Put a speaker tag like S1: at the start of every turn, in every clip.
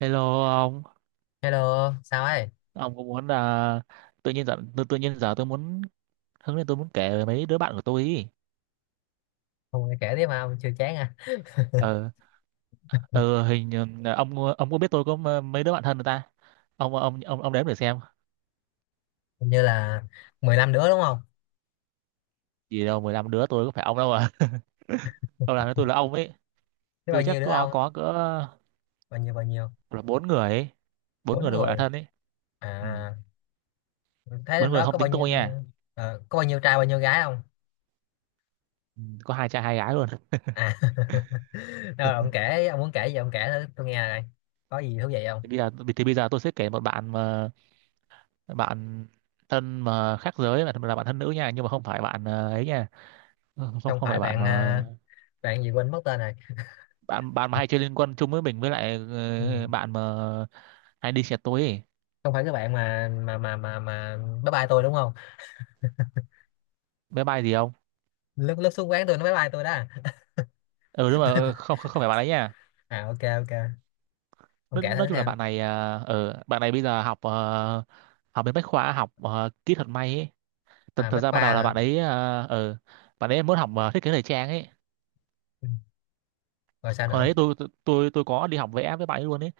S1: Hello ông,
S2: Hello, sao ấy?
S1: ông có muốn là tự nhiên giờ tự nhiên giờ tôi muốn hứng lên, tôi muốn kể về mấy đứa bạn của tôi ý.
S2: Ông nghe kể tiếp mà ông chưa chán à?
S1: Ờ ờ hình như- ông có biết tôi có mấy đứa bạn thân người ta. Ông đếm để xem.
S2: Hình như là 15 đứa đúng không?
S1: Chỉ đâu 15 đứa tôi có phải ông đâu mà. Ông làm với tôi là ông ấy.
S2: Thế bao
S1: Tôi chắc
S2: nhiêu đứa
S1: có
S2: ông?
S1: có cỡ
S2: Bao nhiêu bao nhiêu?
S1: là bốn người ấy. Bốn
S2: Bốn
S1: người được gọi là
S2: người.
S1: thân ấy. Ừ.
S2: À, thế
S1: Bốn
S2: trong
S1: người
S2: đó
S1: không
S2: có bao
S1: tính
S2: nhiêu
S1: tôi nha.
S2: có bao nhiêu trai bao nhiêu gái không?
S1: Ừ, có hai trai hai gái luôn.
S2: À. Rồi ông kể, ông muốn kể gì ông kể thử tôi nghe này, có gì thú vị không?
S1: Thì bây giờ thì bây giờ tôi sẽ kể một bạn mà bạn thân mà khác giới, là bạn thân nữ nha, nhưng mà không phải bạn ấy nha. Không
S2: Không
S1: không phải
S2: phải
S1: bạn
S2: bạn
S1: mà
S2: à, bạn gì quên mất tên rồi.
S1: bạn bạn mà hay chơi liên quân chung với mình, với lại
S2: Ừ.
S1: bạn mà hay đi xe tối ấy.
S2: Không phải cái bạn mà bye bye tôi đúng không?
S1: Bé bay gì không?
S2: Lúc lúc xuống quán tôi nó bye bye tôi đó.
S1: Ừ, đúng rồi. Ờ, không không không phải bạn ấy nha.
S2: À, ok ok. Ông
S1: nói,
S2: kể
S1: nói
S2: thử
S1: chung là
S2: xem.
S1: bạn này bạn này bây giờ học bên bách khoa, học kỹ thuật may ấy. thật,
S2: À,
S1: thật
S2: Bách
S1: ra
S2: Khoa
S1: ban đầu là
S2: hả?
S1: bạn ấy muốn học thiết kế thời trang ấy.
S2: Rồi sao
S1: Hồi
S2: nữa?
S1: đấy tôi, tôi có đi học vẽ với bạn ấy luôn ấy.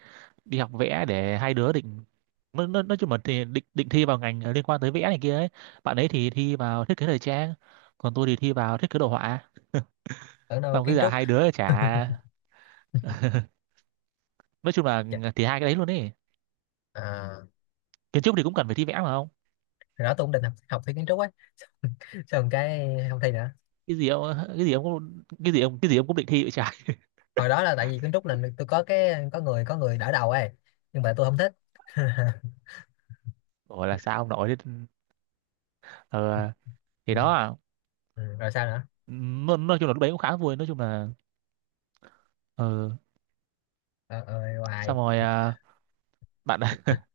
S1: Đi học vẽ để hai đứa định, nói chung là thì định định thi vào ngành liên quan tới vẽ này kia ấy. Bạn ấy thì thi vào thiết kế thời trang, còn tôi thì thi vào thiết kế đồ họa.
S2: Ở đâu,
S1: Xong cái
S2: kiến
S1: giờ
S2: trúc?
S1: hai đứa chả, nói chung là
S2: Chà,
S1: thì hai cái đấy luôn ấy.
S2: à,
S1: Kiến trúc thì cũng cần phải thi vẽ mà không?
S2: hồi đó tôi cũng định học, học thi kiến trúc ấy, xong cái không thi nữa.
S1: Cái gì ông cái gì ông cũng định thi vậy trời.
S2: Hồi đó là tại vì kiến trúc là tôi có cái có người đỡ đầu ấy, nhưng mà tôi không thích.
S1: Gọi là sao ông nội thế. ờ,
S2: Ừ,
S1: thì đó à.
S2: ừ, rồi sao nữa?
S1: Nói chung là lúc đấy cũng khá vui, nói chung là ờ,
S2: Ờ, hoài.
S1: xong rồi à. Bạn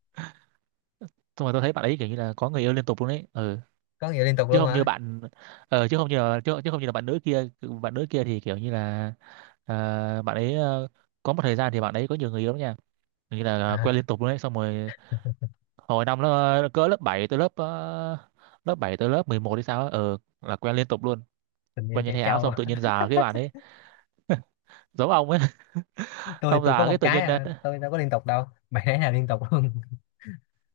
S1: xong rồi tôi thấy bạn ấy kiểu như là có người yêu liên tục luôn ấy. Ờ.
S2: Có người liên tục
S1: Chứ
S2: luôn
S1: không như
S2: hả?
S1: bạn, chứ không như, chứ không như là bạn nữ kia. Bạn nữ kia thì kiểu như là ờ, bạn ấy ờ, có một thời gian thì bạn ấy có nhiều người yêu lắm nha. Như là
S2: À,
S1: quen liên tục luôn đấy. Xong rồi hồi năm nó cỡ lớp 7 tới lớp 7 tới lớp 11 hay sao á, ờ là quen liên tục luôn.
S2: tình yêu
S1: Quen như
S2: trẻ
S1: thay áo,
S2: trâu.
S1: xong tự nhiên già cái bạn ấy giống ông ấy.
S2: tôi
S1: Xong
S2: tôi có
S1: già cái
S2: một
S1: tự
S2: cái
S1: nhiên
S2: à, tôi đâu có liên tục đâu, bạn ấy là liên tục luôn.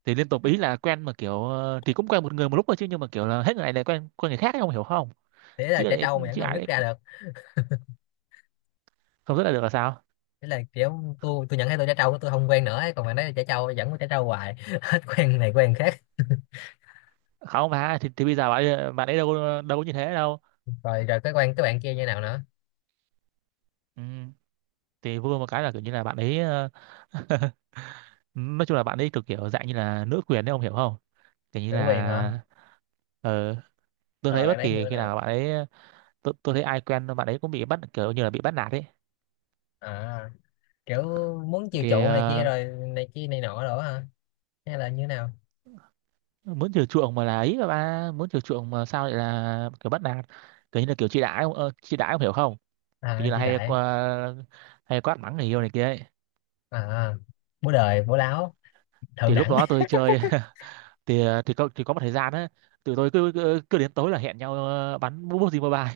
S1: thì liên tục ý là quen mà kiểu thì cũng quen một người một lúc thôi chứ, nhưng mà kiểu là hết người này lại quen quen người khác ấy, ông hiểu không?
S2: Thế là
S1: Chứ
S2: trẻ
S1: lại,
S2: trâu mà vẫn
S1: chứ
S2: không
S1: ai
S2: dứt
S1: đấy,
S2: ra được.
S1: không rất là được là sao.
S2: Thế là kiểu tôi nhận thấy tôi trẻ trâu tôi không quen nữa ấy. Còn bạn ấy là trẻ trâu vẫn có trẻ trâu hoài. Hết quen này quen khác.
S1: Không bà thì, bây giờ bạn bạn ấy đâu có như thế đâu.
S2: Rồi rồi cái quen các bạn kia như nào nữa?
S1: Ừ. Thì vui một cái là kiểu như là bạn ấy nói chung là bạn ấy cực kiểu dạng như là nữ quyền đấy, ông hiểu không? Kiểu như
S2: Nữ quyền hả?
S1: là ờ tôi
S2: Rồi
S1: thấy
S2: bạn
S1: bất
S2: ấy như
S1: kỳ
S2: thế
S1: khi
S2: nào?
S1: nào bạn ấy, tôi thấy ai quen bạn ấy cũng bị bắt, kiểu như là bị bắt nạt ấy.
S2: À, kiểu muốn chiều
S1: Thì
S2: chuộng này kia rồi này kia này nọ đó hả, hay là như thế nào?
S1: muốn chiều chuộng mà là ấy mà, ba muốn chiều chuộng mà sao lại là kiểu bắt nạt. Kiểu như là kiểu chị đã ông hiểu không. Kiểu như
S2: À,
S1: là
S2: chị đại.
S1: hay quát mắng người yêu này kia ấy.
S2: À, bố đời bố láo, thượng
S1: Thì lúc
S2: đẳng.
S1: đó tôi chơi, thì có một thời gian á, tụi tôi cứ, cứ cứ đến tối là hẹn nhau bắn bút gì mobile.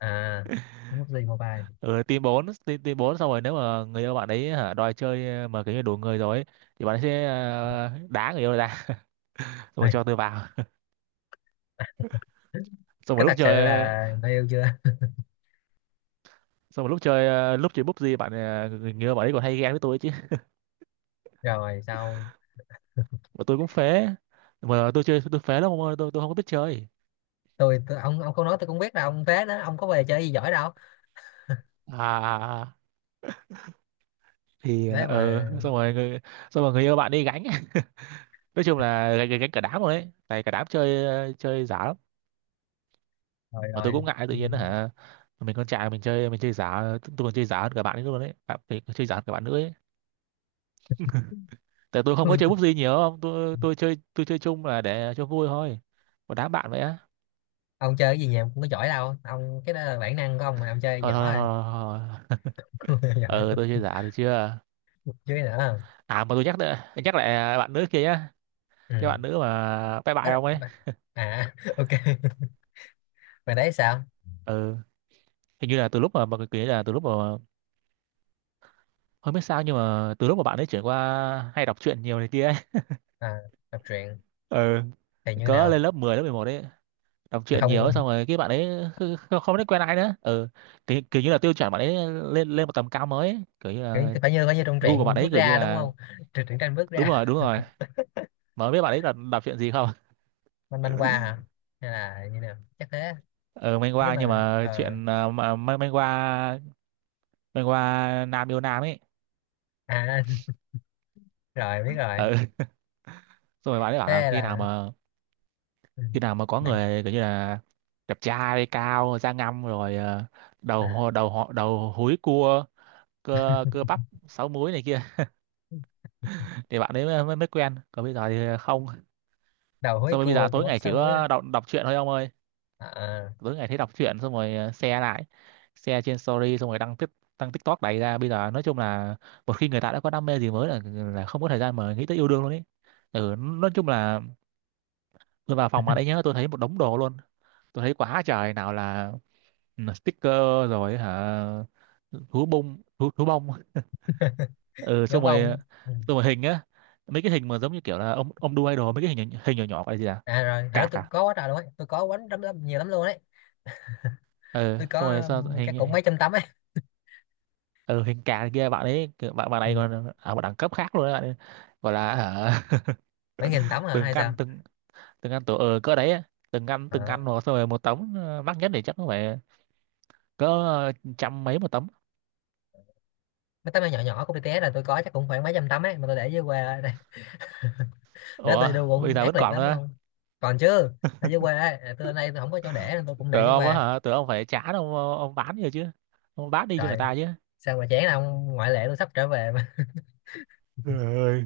S2: À, mút gì Mobile.
S1: Ở team bốn, team bốn, xong rồi nếu mà người yêu bạn ấy hả, đòi chơi mà kiểu như đủ người rồi ấy, thì bạn ấy sẽ đá người yêu ra. Xong
S2: Ê,
S1: rồi cho tôi vào. Xong
S2: có
S1: rồi lúc
S2: thật sự
S1: chơi,
S2: là người yêu chưa?
S1: xong rồi lúc chơi bút gì, người yêu bạn ấy còn hay ghen với tôi chứ.
S2: Rồi sao?
S1: Mà tôi cũng phế, mà tôi chơi tôi phế lắm không ơi, tôi không có biết chơi.
S2: Tôi ông không nói tôi cũng biết là ông phế đó, ông có về chơi gì giỏi đâu.
S1: À à, à. Thì
S2: Đấy
S1: ừ,
S2: mà.
S1: xong rồi người, xong rồi người, yêu bạn đi gánh. Nói chung là gánh cả đám rồi đấy, tại cả đám chơi chơi giả lắm.
S2: rồi
S1: Mà tôi
S2: rồi
S1: cũng ngại tự
S2: Ừ.
S1: nhiên đó hả, mình con trai mình chơi giả. Tôi còn chơi giả hơn cả bạn ấy luôn đấy, bạn mình còn chơi giả hơn cả bạn nữa ấy. Tại tôi không có chơi búp gì nhiều, không tôi chơi tôi chơi chung là để cho vui thôi. Một đám bạn vậy á.
S2: Ông chơi cái gì nhà cũng có giỏi đâu ông, cái đó là bản năng của ông mà ông chơi
S1: Thôi thôi
S2: giỏi.
S1: thôi, thôi, thôi.
S2: Rồi giỏi.
S1: Ờ tôi chơi giả được chưa.
S2: Chứ nữa.
S1: À mà tôi nhắc lại, nhắc lại bạn nữ kia nhá. Cái bạn
S2: Ừ.
S1: nữ mà bye bye
S2: Ê,
S1: không ấy.
S2: mà- à ok. Mày đấy sao?
S1: Ừ. Hình như là từ lúc mà cái kia, là từ lúc mà không biết sao, nhưng mà từ lúc mà bạn ấy chuyển qua hay đọc truyện nhiều này kia ấy.
S2: À, đọc truyện
S1: Ừ.
S2: thì như
S1: Có
S2: nào?
S1: lên lớp mười, lớp 11 đấy, đọc
S2: Là
S1: truyện
S2: không kiểu
S1: nhiều xong rồi cái bạn ấy không biết quen ai nữa. Ừ. Kiểu như là tiêu chuẩn bạn ấy lên lên một tầm cao mới ấy. Kiểu như là
S2: phải như trong
S1: gu của bạn
S2: truyện
S1: ấy
S2: bước
S1: kiểu như
S2: ra đúng
S1: là,
S2: không? Truyện truyện tranh bước
S1: đúng
S2: ra.
S1: rồi đúng rồi. Mà không biết bạn ấy là đọc truyện gì không.
S2: Manh manh qua hả, hay là như nào chắc thế.
S1: Ừ,
S2: Nếu
S1: manhwa nhưng
S2: mà
S1: mà chuyện mà manhwa. Manhwa nam yêu nam ấy.
S2: à rồi biết rồi.
S1: Ừ. Xong rồi bạn ấy bảo là
S2: Thế
S1: khi nào
S2: là
S1: mà,
S2: ừ,
S1: khi nào mà có
S2: bạn
S1: người kiểu như là đẹp trai, cao, da ngăm, rồi
S2: à,
S1: đầu hò- đầu họ đầu húi cua, cơ cơ bắp sáu múi này kia, thì bạn ấy mới mới mới quen, còn bây giờ thì không.
S2: đầu húi
S1: Xong rồi bây giờ
S2: cua cua
S1: tối
S2: bắp
S1: ngày chỉ
S2: sáu muối á.
S1: có đọc đọc truyện thôi ông ơi.
S2: À, à,
S1: Tối ngày thấy đọc truyện xong rồi share lại, share trên story, xong rồi đăng tiếp, đăng TikTok đầy ra bây giờ. Nói chung là một khi người ta đã có đam mê gì mới là không có thời gian mà nghĩ tới yêu đương luôn ấy. Ừ, nói chung là tôi vào phòng mà đấy nhá, tôi thấy một đống đồ luôn. Tôi thấy quá trời, nào là ừ, sticker rồi hả, thú bông, ừ,
S2: gấu
S1: xong rồi,
S2: bông á. Ừ.
S1: xong rồi hình á. Mấy cái hình mà giống như kiểu là ông đu idol, mấy cái hình hình nhỏ nhỏ gọi là gì à,
S2: À, rồi hồi đó
S1: cạc
S2: tôi
S1: à.
S2: có quá trời luôn ấy, tôi có quánh lắm, lắm nhiều lắm luôn đấy.
S1: Ừ,
S2: Tôi
S1: xong rồi
S2: có
S1: sao
S2: cái cũng
S1: hình.
S2: mấy trăm tấm ấy.
S1: Ừ, hình cà kia bạn ấy kiểu, bạn bạn
S2: Ừ.
S1: này còn ở một đẳng cấp khác luôn đấy bạn ấy. Gọi là hả,
S2: Mấy nghìn tấm hả
S1: từng
S2: hay sao?
S1: căn từng, từng căn tổ cỡ đấy á. Từng căn từng
S2: À,
S1: căn một, xong rồi một tấm mắc nhất thì chắc cũng phải cỡ trăm mấy một tấm.
S2: mấy tấm áo nhỏ nhỏ của BTS là tôi có chắc cũng khoảng mấy trăm tấm ấy mà tôi để dưới quê đây. Để
S1: Ủa,
S2: tôi đu
S1: bây
S2: cũng
S1: giờ
S2: ác
S1: vẫn
S2: liệt
S1: còn
S2: lắm
S1: nữa?
S2: không. Còn chứ. Ở dưới quê ấy, à, tôi đây tôi không có chỗ để nên tôi cũng để
S1: Tưởng
S2: dưới
S1: ông á
S2: quê.
S1: hả, tưởng ông phải trả, ông bán rồi chứ, ông bán đi cho người
S2: Trời,
S1: ta chứ.
S2: sao mà chán ông, ngoại lệ tôi sắp trở về mà.
S1: Trời ơi.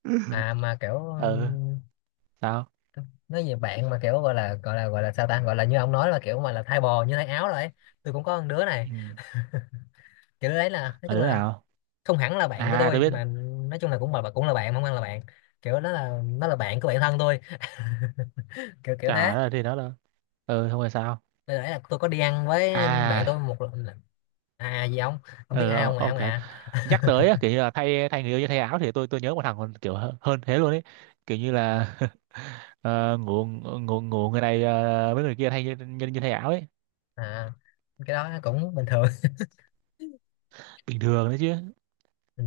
S2: À mà kiểu
S1: Ừ, sao?
S2: nói về bạn mà kiểu gọi là gọi là sao ta, gọi là như ông nói là kiểu mà là thay bò như thay áo rồi ấy. Tôi cũng có con đứa này.
S1: Ừ.
S2: Kiểu đứa đấy là nói
S1: Mà
S2: chung
S1: đứa
S2: là
S1: nào?
S2: không hẳn là bạn của
S1: À tôi
S2: tôi
S1: biết.
S2: mà, nói chung là cũng là cũng là bạn không ăn là bạn, kiểu đó là nó là bạn của bạn thân tôi. Kiểu kiểu
S1: Trời
S2: thế.
S1: ơi, thì nó là ừ không phải sao.
S2: Đây nãy là tôi có đi ăn với bạn
S1: À.
S2: tôi một lần là- à gì ông, không biết
S1: Ừ,
S2: ai không ạ
S1: ông
S2: ông
S1: cả
S2: à,
S1: nhắc tới á, kiểu như là thay thay người yêu cho thay áo thì tôi nhớ một thằng còn kiểu hơn thế luôn ấy. Kiểu như là ngủ ngủ ngủ người này với người kia, thay như thay áo ấy.
S2: à cái đó cũng bình thường.
S1: Bình thường đấy chứ.
S2: Ừ.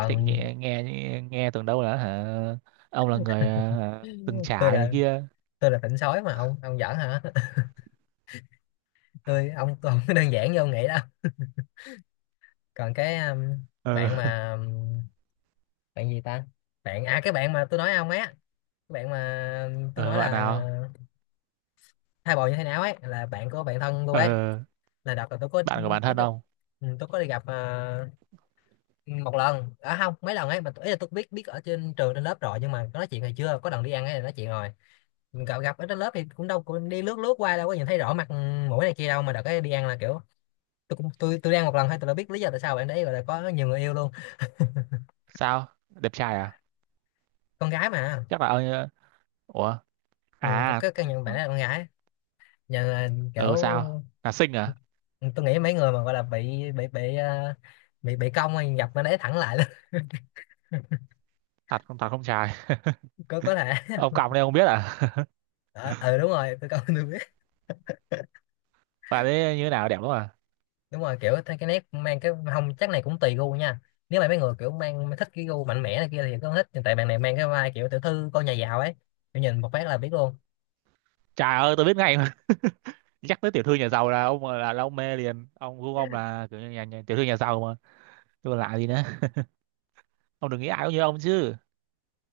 S1: Thì nghe, nghe tưởng đâu là hả, ông là người từng
S2: tôi
S1: trải này
S2: là
S1: kia.
S2: tôi là tỉnh sói mà ông giỡn hả. Tôi ông tôi không có đơn giản như ông nghĩ đâu. Còn cái bạn
S1: Ờ.
S2: mà bạn gì ta, bạn à cái bạn mà tôi nói ông ấy á, cái bạn mà tôi nói
S1: ờ, Bạn
S2: là
S1: nào?
S2: thai bồ như thế nào ấy là bạn của bạn thân tôi ấy.
S1: ờ
S2: Là đợt là tôi có
S1: Bạn của bản
S2: ít
S1: thân
S2: tôi
S1: ông.
S2: ừ, tôi có đi gặp ừ, một lần à không mấy lần ấy mà, ý là tôi biết biết ở trên trường trên lớp rồi nhưng mà có nói chuyện hay chưa, có lần đi ăn ấy là nói chuyện rồi. Gặp gặp ở trên lớp thì cũng đâu cũng đi lướt lướt qua đâu có nhìn thấy rõ mặt mũi này kia đâu, mà đợt cái đi ăn là kiểu tôi cũng tôi đi ăn một lần thôi tôi đã biết lý do tại sao bạn đấy gọi là có nhiều người yêu luôn.
S1: Sao đẹp trai à?
S2: Con gái mà.
S1: Chắc là ông ủa.
S2: Ừ, có
S1: À.
S2: cái căn nhận bạn ấy là con gái. Nhờ là kiểu
S1: Ừ, sao là xinh à?
S2: tôi nghĩ mấy người mà gọi là bị ờ, bị cong thì gặp bạn ấy thẳng lại luôn.
S1: Thật không trai.
S2: Có thể.
S1: Ông còng đây ông biết à.
S2: Ờ ừ, đúng rồi tôi cong tôi biết.
S1: Bà đấy như thế nào, đẹp lắm à?
S2: Đúng rồi kiểu cái nét mang cái không chắc này cũng tùy gu nha. Nếu mà mấy người kiểu mang thích cái gu mạnh mẽ này kia thì có thích, nhưng tại bạn này mang cái vai kiểu tiểu thư con nhà giàu ấy, kiểu nhìn một phát là biết luôn.
S1: Trời ơi, tôi biết ngay mà. Nhắc tới tiểu thư nhà giàu là ông, là ông mê liền. Ông gu ông là kiểu như nhà tiểu thư nhà giàu mà, tôi còn lạ gì nữa. Ông đừng nghĩ ai cũng như ông chứ.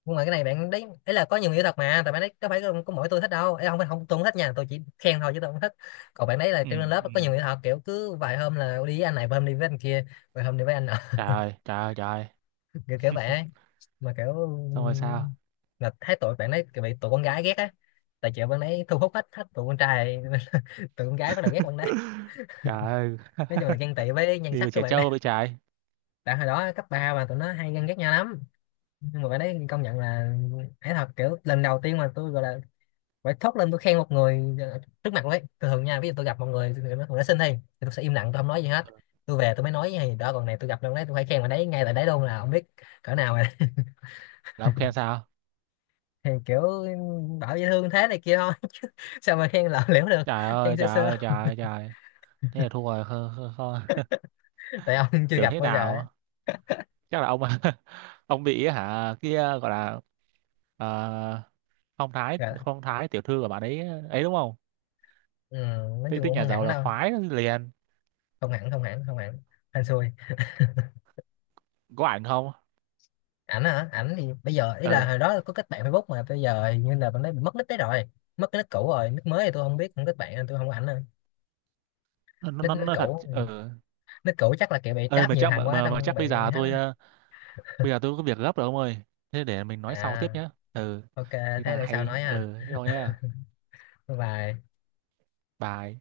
S2: Nhưng mà cái này bạn đấy ấy là có nhiều người thật mà, tại bạn đấy có phải có mỗi tôi thích đâu ấy, không phải không tôi không thích nha, tôi chỉ khen thôi chứ tôi không thích. Còn bạn đấy là
S1: Ừ,
S2: trên lớp
S1: ừ.
S2: có nhiều người thật, kiểu cứ vài hôm là đi với anh này, vài hôm đi với anh kia, vài hôm đi với anh nọ.
S1: Trời ơi, trời ơi, trời ơi.
S2: Kiểu kiểu vậy ấy. Mà kiểu
S1: Xong rồi sao.
S2: là thấy tụi bạn đấy bị tụi con gái ghét á, tại chợ bạn đấy thu hút hết hết tụi con trai. Tụi con gái bắt đầu ghét bạn đấy,
S1: Trời ơi.
S2: nói chung là ghen tị với nhan
S1: Đi về
S2: sắc các
S1: trẻ
S2: bạn đấy.
S1: trâu với trái.
S2: Tại hồi đó cấp 3 mà tụi nó hay ganh ghét nhau lắm. Nhưng mà bạn đấy công nhận là ấy thật, kiểu lần đầu tiên mà tôi gọi là phải thốt lên tôi khen một người trước mặt luôn ấy. Thường thường nha, ví dụ tôi gặp một người người nó xinh thì, tôi sẽ im lặng tôi không nói gì hết, tôi về tôi mới nói gì đó, còn này tôi gặp đâu đấy tôi phải khen bạn đấy ngay tại đấy luôn là không biết cỡ nào rồi.
S1: Là ông khen sao?
S2: Thì kiểu bảo dễ thương thế này kia thôi. Sao mà khen lỏng liễu được,
S1: Trời
S2: khen
S1: ơi,
S2: sơ
S1: trời
S2: sơ.
S1: ơi, trời ơi, trời ơi. Thế là thua rồi. Không, không, không.
S2: Tại ông chưa
S1: Tưởng
S2: gặp
S1: thế
S2: bao giờ ấy.
S1: nào. Chắc là ông ông bị hả kia, gọi là ờ, phong thái,
S2: Rồi,
S1: phong thái tiểu thư của bạn ấy ấy, đúng không.
S2: ừ, nói
S1: Thế
S2: chung
S1: thích
S2: cũng
S1: nhà
S2: không
S1: giàu
S2: hẳn
S1: là
S2: đâu.
S1: khoái liền.
S2: Không hẳn không hẳn, hên xui.
S1: Có ảnh không?
S2: Ảnh hả, ảnh thì bây giờ ý là
S1: ờ
S2: hồi đó có kết bạn Facebook mà bây giờ hình như là bạn ấy bị mất nick đấy rồi. Mất cái nick cũ rồi, nick mới thì tôi không biết không kết bạn nên tôi không có ảnh nữa.
S1: nó,
S2: Nick
S1: nó,
S2: nick
S1: nó thật
S2: cũ, nick cũ chắc là kiểu bị
S1: ơi.
S2: trap
S1: Mà
S2: nhiều
S1: chắc
S2: thằng
S1: mà,
S2: quá
S1: mà, mà
S2: xong
S1: chắc
S2: bị
S1: bây giờ
S2: hết
S1: tôi
S2: á.
S1: bây giờ tôi có việc gấp rồi ông ơi. Thế để mình nói sau tiếp
S2: À,
S1: nhé. Ờ
S2: ok,
S1: Thế
S2: thế
S1: đang
S2: để sau
S1: hay
S2: nói nha,
S1: thế thôi nhá.
S2: bye bye.
S1: Bye.